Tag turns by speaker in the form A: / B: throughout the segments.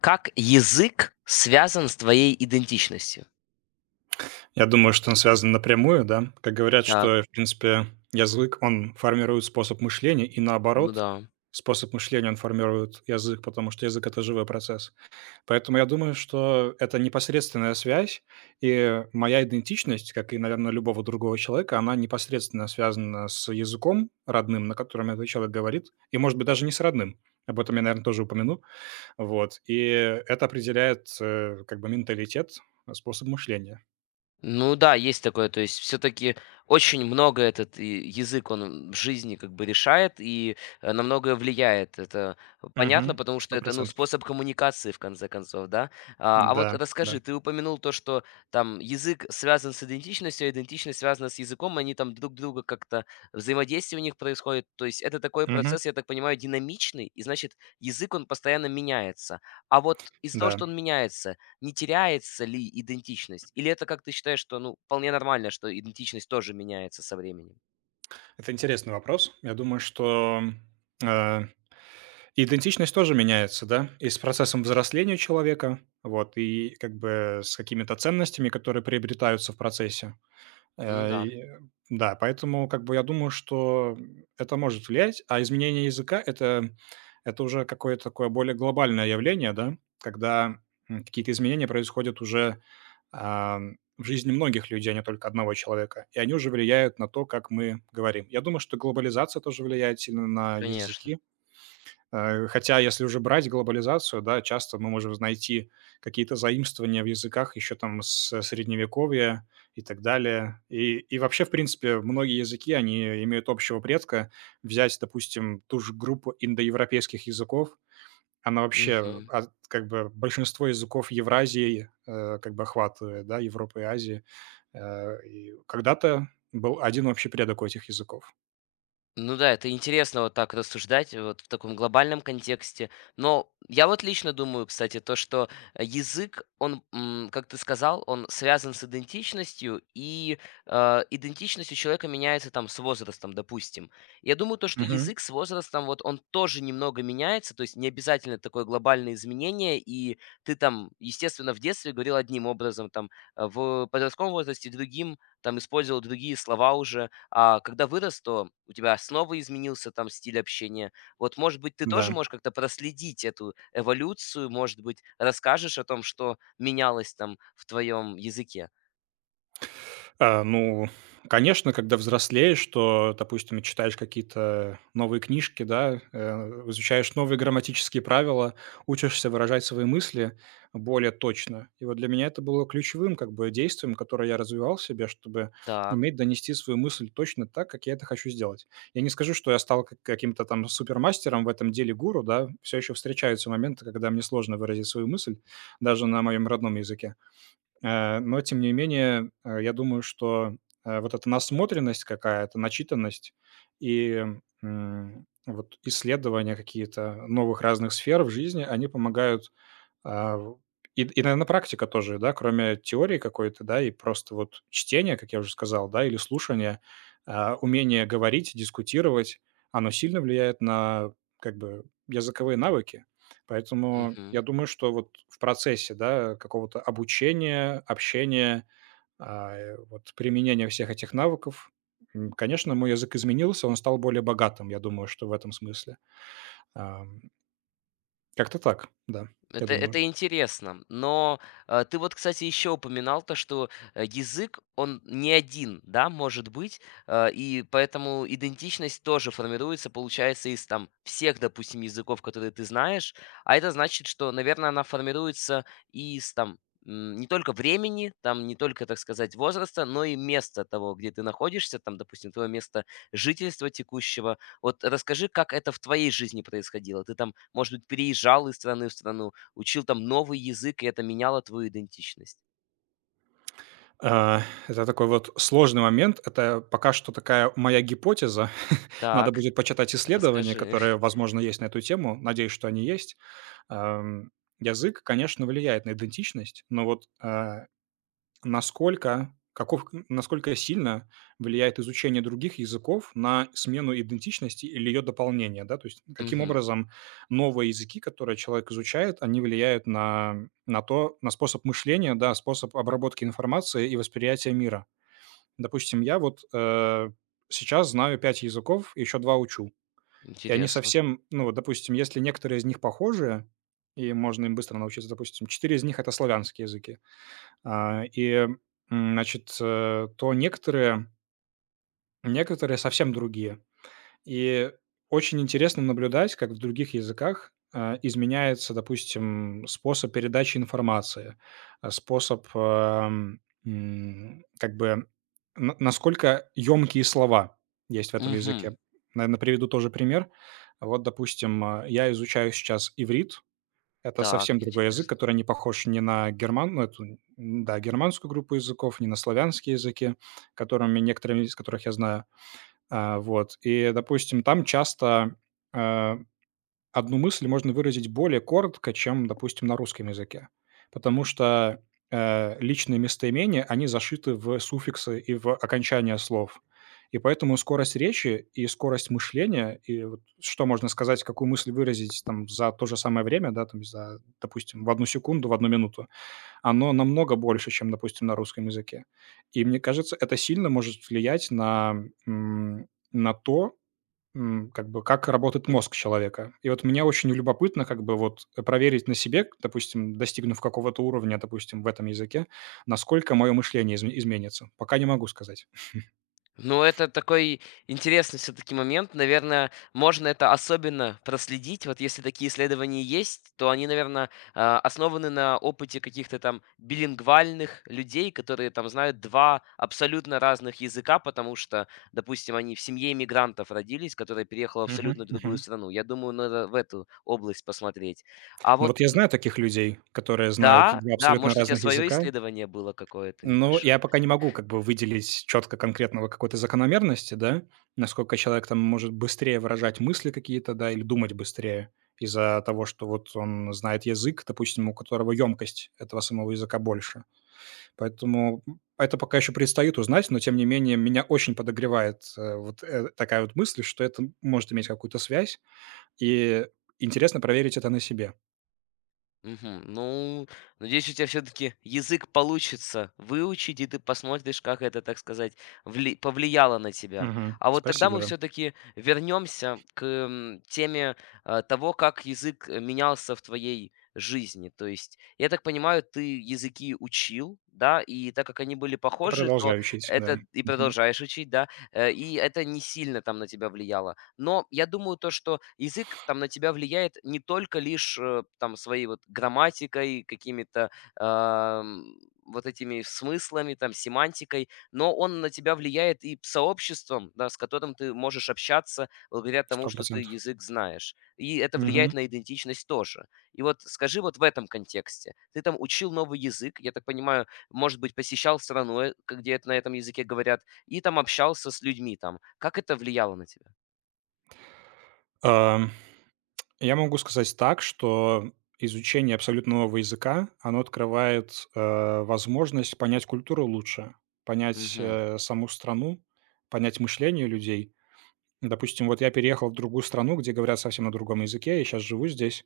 A: Как язык связан с твоей идентичностью?
B: Я думаю, что он связан напрямую, да. Как говорят,
A: Так,
B: что, в принципе, язык, он формирует способ мышления, и
A: ну
B: наоборот,
A: да.
B: способ мышления, он формирует язык, потому что язык– это живой процесс. Поэтому я думаю, что это непосредственная связь, и моя идентичность, как и, наверное, любого другого человека, она непосредственно связана с языком родным, на котором этот человек говорит, и, может быть, даже не с родным. Об этом я, наверное, тоже упомяну. Вот. И это определяет как бы менталитет, способ мышления.
A: Ну да, есть такое. То есть все-таки очень много этот и язык, он в жизни как бы решает и на многое влияет. Это понятно,
B: Мгм.
A: потому что
B: Сто
A: это ну,
B: процентов.
A: способ коммуникации, в конце концов, да? А вот
B: Да, да.
A: расскажи, ты упомянул то, что там язык связан с идентичностью, а идентичность связана с языком, они там друг друга как-то, взаимодействие у них происходит. То есть это такой
B: Мгм.
A: процесс, я так понимаю, динамичный, и значит язык, он постоянно меняется. А вот из-за того,
B: Да.
A: что он меняется, не теряется ли идентичность? Или это, как ты считаешь, что, ну, вполне нормально, что идентичность тоже меняется со временем?
B: Это интересный вопрос. Я думаю, что, э, идентичность тоже меняется, да, и с процессом взросления человека, вот, и как бы с какими-то ценностями, которые приобретаются в процессе.
A: Ну
B: Э,
A: да,
B: и, э, да, поэтому как бы я думаю, что это может влиять, а изменение языка- это уже какое-то такое более глобальное явление, да, когда, какие-то изменения происходят уже в жизни многих людей, а не только одного человека. И они уже влияют на то, как мы говорим. Я думаю, что глобализация тоже влияет сильно на
A: конечно.
B: языки. Хотя, если уже брать глобализацию, да, часто мы можем найти какие-то заимствования в языках еще там с средневековья и так далее. И вообще, в принципе, многие языки, они имеют общего предка. Взять, допустим, ту же группу индоевропейских языков, она вообще,
A: Мгм.
B: как бы большинство языков Евразии, как бы охватывает, да, Европы и Азии. И когда-то был один общий предок у этих языков.
A: Ну да, это интересно вот так рассуждать вот в таком глобальном контексте. Но я вот лично думаю, кстати, то, что язык, он, как ты сказал, он связан с идентичностью, и идентичность у человека меняется там с возрастом, допустим. Я думаю, то, что
B: Мгм.
A: язык с возрастом, вот он тоже немного меняется, то есть не обязательно такое глобальное изменение, и ты там, естественно, в детстве говорил одним образом, там, в подростковом возрасте другим, там, использовал другие слова уже, а когда вырос, то у тебя снова изменился там стиль общения. Вот, может быть, ты
B: Да.
A: тоже можешь как-то проследить эту эволюцию, может быть, расскажешь о том, что менялось там в твоем языке.
B: Ну, конечно, когда взрослеешь, что, допустим, читаешь какие-то новые книжки, да, изучаешь новые грамматические правила, учишься выражать свои мысли более точно. И вот для меня это было ключевым как бы действием, которое я развивал в себе, чтобы
A: Так.
B: уметь донести свою мысль точно так, как я это хочу сделать. Я не скажу, что я стал каким-то там супермастером в этом деле гуру, да, все еще встречаются моменты, когда мне сложно выразить свою мысль, даже на моем родном языке. Но тем не менее, я думаю, что, вот эта насмотренность какая-то, начитанность и, вот исследования какие-то новых разных сфер в жизни, они помогают, а, в наверно, практика тоже, да, кроме теории какой-то, да, и просто вот чтения, как я уже сказал, да, или слушания, умение говорить, дискутировать, оно сильно влияет на, как бы, языковые навыки. Поэтому
A: Мгм.
B: я думаю, что вот в процессе, да, какого-то обучения, общения, вот применения всех этих навыков, конечно, мой язык изменился, он стал более богатым, я думаю, что в этом смысле. Ам, как-то так, да, я
A: Это
B: думаю.
A: это интересно. Ты вот, кстати, еще упоминал то, что, язык, он не один, да, может быть, и поэтому идентичность тоже формируется, получается, из там всех, допустим, языков, которые ты знаешь. А это значит, что, наверное, она формируется из там, не только времени, там не только, так сказать, возраста, но и места того, где ты находишься, там, допустим, твое место жительства текущего. Вот расскажи, как это в твоей жизни происходило? Ты там, может быть, переезжал из страны в страну? Учил там новый язык, и это меняло твою идентичность.
B: А, это такой вот сложный момент. Это пока что такая моя гипотеза. Надо
A: Так,
B: будет почитать исследования,
A: расскажи.
B: которые, возможно, есть на эту тему. Надеюсь, что они есть. Ам, язык, конечно, влияет на идентичность, но вот, насколько, каков, насколько сильно влияет изучение других языков на смену идентичности или ее дополнение, да? То есть каким
A: Мгм.
B: образом новые языки, которые человек изучает, они влияют на то, на способ мышления, да, способ обработки информации и восприятия мира. Допустим, я вот сейчас знаю пять языков, еще два учу. И они
A: Интересно.
B: совсем, ну вот, допустим, если некоторые из них похожи, и можно им быстро научиться, допустим, четыре из них— это славянские языки, а, и, значит, то некоторые совсем другие. И очень интересно наблюдать, как в других языках, изменяется, допустим, способ передачи информации, способ, как бы на насколько ёмкие слова есть в этом
A: Мгм.
B: языке. Наверное, приведу тоже пример. Вот, допустим, я изучаю сейчас иврит. Это
A: Так,
B: совсем другой язык,
A: интересно.
B: который не похож ни на герман, ну, эту, да, германскую группу языков, ни на славянские языки, которыми некоторыми из которых я знаю. Вот. И, допустим, там часто, э одну мысль можно выразить более коротко, чем, допустим, на русском языке. Потому что, личные местоимения, они зашиты в суффиксы и в окончания слов. И поэтому скорость речи и скорость мышления, и вот что можно сказать, какую мысль выразить там за то же самое время, да, там за, допустим, в одну секунду, в одну минуту, оно намного больше, чем, допустим, на русском языке. И мне кажется, это сильно может влиять на то, как бы как работает мозг человека. И вот мне очень любопытно как бы вот проверить на себе, допустим, достигнув какого-то уровня, допустим, в этом языке, насколько мое мышление изменится. Пока не могу сказать.
A: Ну, это такой интересный все-таки момент. Наверное, можно это особенно проследить. Вот если такие исследования есть, то они, наверное, основаны на опыте каких-то там билингвальных людей, которые там знают два абсолютно разных языка, потому что, допустим, они в семье иммигрантов родились, которая переехала в
B: Мгм,
A: абсолютно другую
B: мгм.
A: страну. Я думаю, надо в эту область посмотреть. А
B: Но
A: вот
B: вот я знаю таких людей, которые знают
A: да,
B: два
A: да,
B: абсолютно
A: может, у тебя
B: разных
A: свое
B: языка.
A: исследование было какое-то
B: Ну, я
A: небольшое.
B: пока не могу как бы выделить четко конкретного какой-то закономерности, да, насколько человек там может быстрее выражать мысли какие-то, да, или думать быстрее из-за того, что вот он знает язык, допустим, у которого емкость этого самого языка больше. Поэтому это пока еще предстоит узнать, но тем не менее меня очень подогревает вот такая вот мысль, что это может иметь какую-то связь, и интересно проверить это на себе.
A: Мгм. Ну, надеюсь, у тебя все-таки язык получится выучить, и ты посмотришь, как это, так сказать, повлияло на тебя.
B: Мгм.
A: А вот тогда
B: Спасибо,
A: мы
B: да.
A: все-таки вернемся к теме того, как язык менялся в твоей жизни. То есть, я так понимаю, ты языки учил, да, и так как они были
B: И
A: похожи, то
B: продолжаю учить,
A: это
B: да.
A: и
B: Мгм.
A: продолжаешь учить, да, и это не сильно там на тебя влияло. Но я думаю то, что язык там на тебя влияет не только лишь там своей вот грамматикой, какими-то ам, вот этими смыслами, там, семантикой, но он на тебя влияет и сообществом, да, с которым ты можешь общаться благодаря тому,
B: Сто
A: что ты
B: процентов.
A: язык знаешь. И это
B: Мгм.
A: влияет на идентичность тоже. И вот скажи вот в этом контексте. Ты там учил новый язык, я так понимаю, может быть, посещал страну, где на этом языке говорят, и там общался с людьми там. Как это влияло на тебя?
B: Ам, Я могу сказать так, что изучение абсолютно нового языка, оно открывает, возможность понять культуру лучше, понять,
A: Мгм,
B: саму страну, понять мышление людей. Допустим, вот я переехал в другую страну, где говорят совсем на другом языке, я сейчас живу здесь,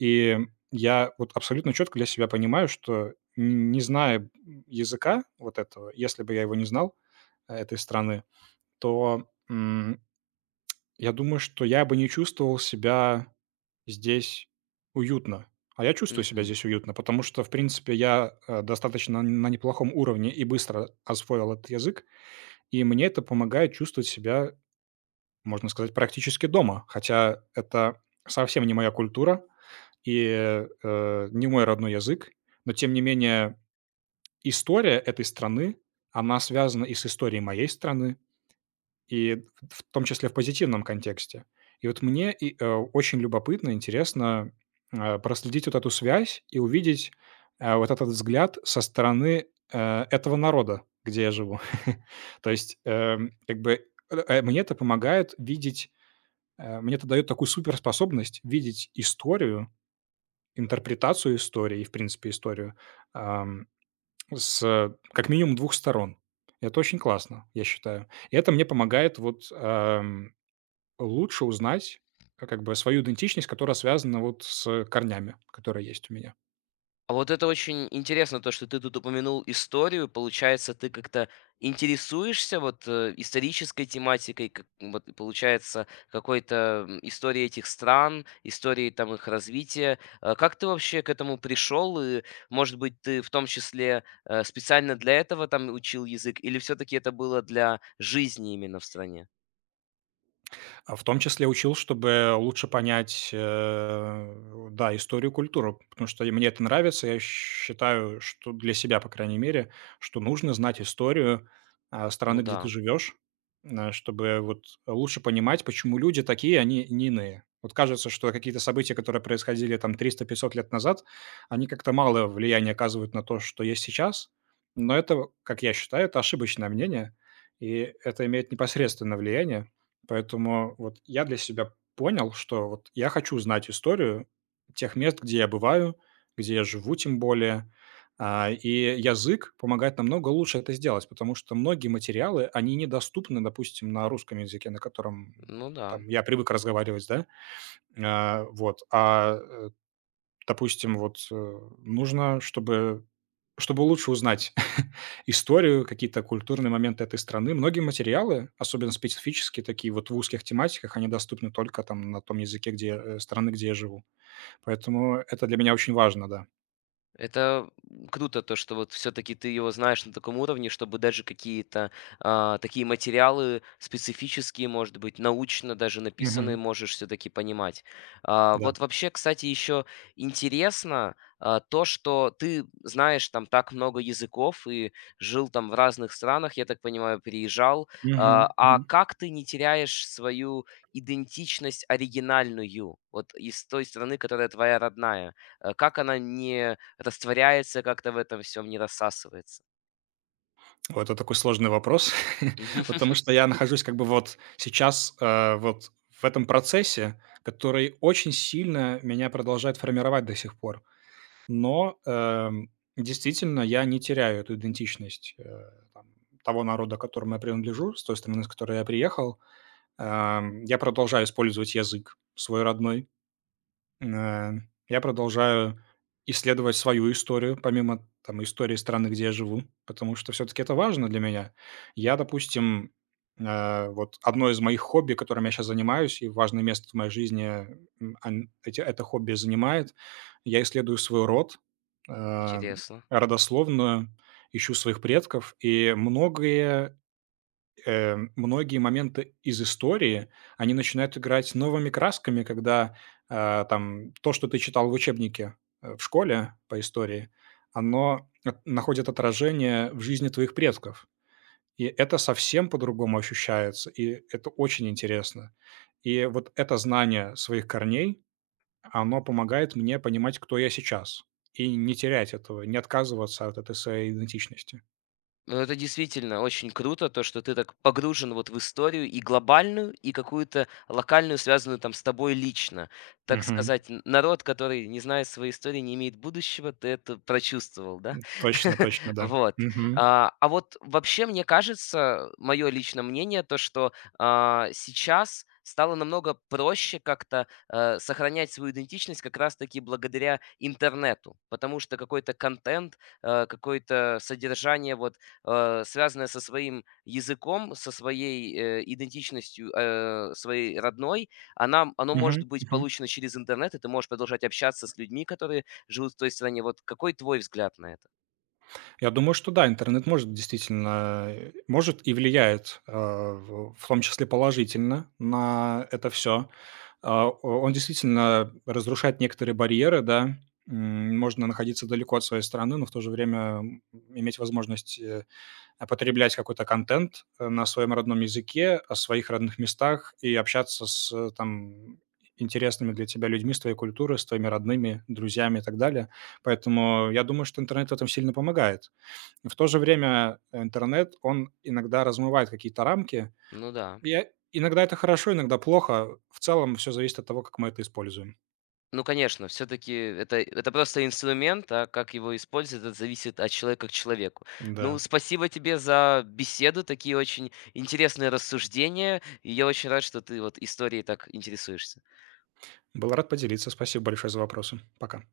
B: и я вот абсолютно четко для себя понимаю, что н не зная, языка вот этого, если бы я его не знал, этой страны, то, я думаю, что я бы не чувствовал себя здесь уютно. А я чувствую себя
A: мгм.
B: здесь уютно, потому что, в принципе, я, достаточно на неплохом уровне и быстро освоил этот язык, и мне это помогает чувствовать себя, можно сказать, практически дома. Хотя это совсем не моя культура и, не мой родной язык, но тем не менее история этой страны, она связана и с историей моей страны, и в том числе в позитивном контексте. И вот мне очень любопытно, интересно, проследить вот эту связь и увидеть, вот этот взгляд со стороны, этого народа, где я живу. То есть, как бы, мне это помогает видеть, мне это дает такую суперспособность видеть историю, интерпретацию истории и, в принципе, историю, ам, с как минимум двух сторон. Это очень классно, я считаю. И это мне помогает вот, эм, Лучше узнать, как бы свою идентичность, которая связана вот с корнями, которые есть у меня.
A: А вот это очень интересно, то, что ты тут упомянул историю. Получается, ты как-то интересуешься вот исторической тематикой, как, вот получается какой-то историей этих стран, историей там их развития. Как ты вообще к этому пришел? И, может быть, ты в том числе специально для этого там учил язык, или все-таки это было для жизни именно в стране?
B: А в том числе учил, чтобы лучше понять, да, историю, культуру, потому что и мне это нравится. Я считаю, что для себя, по крайней мере, что нужно знать историю,
A: Ну
B: страны, где ты
A: да,
B: живешь, чтобы вот лучше понимать, почему люди такие, они не иные. Вот кажется, что какие-то события, которые происходили там 300, 500 лет назад, они как-то мало влияния оказывают на то, что есть сейчас. Но это, как я считаю, это ошибочное мнение, и это имеет непосредственное влияние. Поэтому вот я для себя понял, что вот я хочу знать историю тех мест, где я бываю, где я живу тем более. И язык помогает намного лучше это сделать, потому что многие материалы, они недоступны, допустим, на русском языке, на котором
A: ну да.
B: там я привык разговаривать, да. А, вот, а э, Допустим, вот, нужно, чтобы лучше узнать историю, какие-то культурные моменты этой страны. Многие материалы, особенно специфические, такие вот в узких тематиках, они доступны только там на том языке, где, страны, где я живу. Поэтому это для меня очень важно, да.
A: Это круто, то, что вот все-таки ты его знаешь на таком уровне, чтобы даже какие-то такие материалы специфические, может быть, научно даже написанные,
B: Мгм.
A: можешь все-таки понимать. А,
B: Да.
A: вот вообще, кстати, еще интересно то, что ты знаешь там так много языков и жил там в разных странах, я так понимаю, переезжал.
B: Мгм.
A: А
B: Мгм.
A: как ты не теряешь свою идентичность оригинальную, вот из той страны, которая твоя родная? Как она не растворяется как-то в этом всем, не рассасывается.
B: О, это такой сложный вопрос, потому что я нахожусь как бы вот сейчас, вот в этом процессе, который очень сильно меня продолжает формировать до сих пор. Но, действительно, я не теряю эту идентичность, там, того народа, к которому я принадлежу, с той страны, с которой я приехал. Я продолжаю использовать язык свой родной. Э, я продолжаю исследовать свою историю, помимо там истории страны, где я живу, потому что все-таки это важно для меня. Я, допустим, вот одно из моих хобби, которым я сейчас занимаюсь, и важное место в моей жизни это хобби занимает, я исследую свой род, э,
A: Интересно.
B: родословную, ищу своих предков, и многие моменты из истории, они начинают играть новыми красками, когда, там то, что ты читал в учебнике, в школе по истории, оно от находит отражение в жизни твоих предков. И это совсем по-другому ощущается, и это очень интересно. И вот это знание своих корней, оно помогает мне понимать, кто я сейчас, и не терять этого, не отказываться от этой своей идентичности.
A: Ну, это действительно очень круто, то, что ты так погружен вот в историю и глобальную, и какую-то локальную, связанную там с тобой лично. Так
B: Мгм.
A: сказать, народ, который не знает своей истории, не имеет будущего, ты это прочувствовал, да?
B: Точно точно, да.
A: Вот.
B: Мгм.
A: А вот вообще, мне кажется, мое личное мнение, то, что сейчас стало намного проще как-то сохранять свою идентичность как раз-таки благодаря интернету, потому что какой-то контент, какое-то содержание вот связанная со своим языком, со своей, идентичностью, своей родной, она оно может
B: Мгм.
A: быть
B: Мгм.
A: получено через интернет, и ты можешь продолжать общаться с людьми, которые живут в той стране. Вот какой твой взгляд на это?
B: Я думаю, что да, интернет может действительно, может и влияет, в том числе положительно на это все. Он действительно разрушает некоторые барьеры, да. Можно находиться далеко от своей страны, но в то же время, иметь возможность, потреблять какой-то контент, на своем родном языке, о своих родных местах и общаться с, там, интересными для тебя людьми, с твоей культурой, с твоими родными, друзьями и так далее. Поэтому я думаю, что интернет в этом сильно помогает. В то же время интернет, он иногда размывает какие-то рамки.
A: Ну да.
B: Я Иногда это хорошо, иногда плохо. В целом все зависит от того, как мы это используем.
A: Ну, конечно, все таки это просто инструмент, а как его использовать, это зависит от человека к человеку. Ну,
B: Да.
A: спасибо тебе за беседу, такие очень интересные рассуждения, и я очень рад, что ты вот историей так интересуешься.
B: Был рад поделиться. Спасибо большое за вопросы. Пока.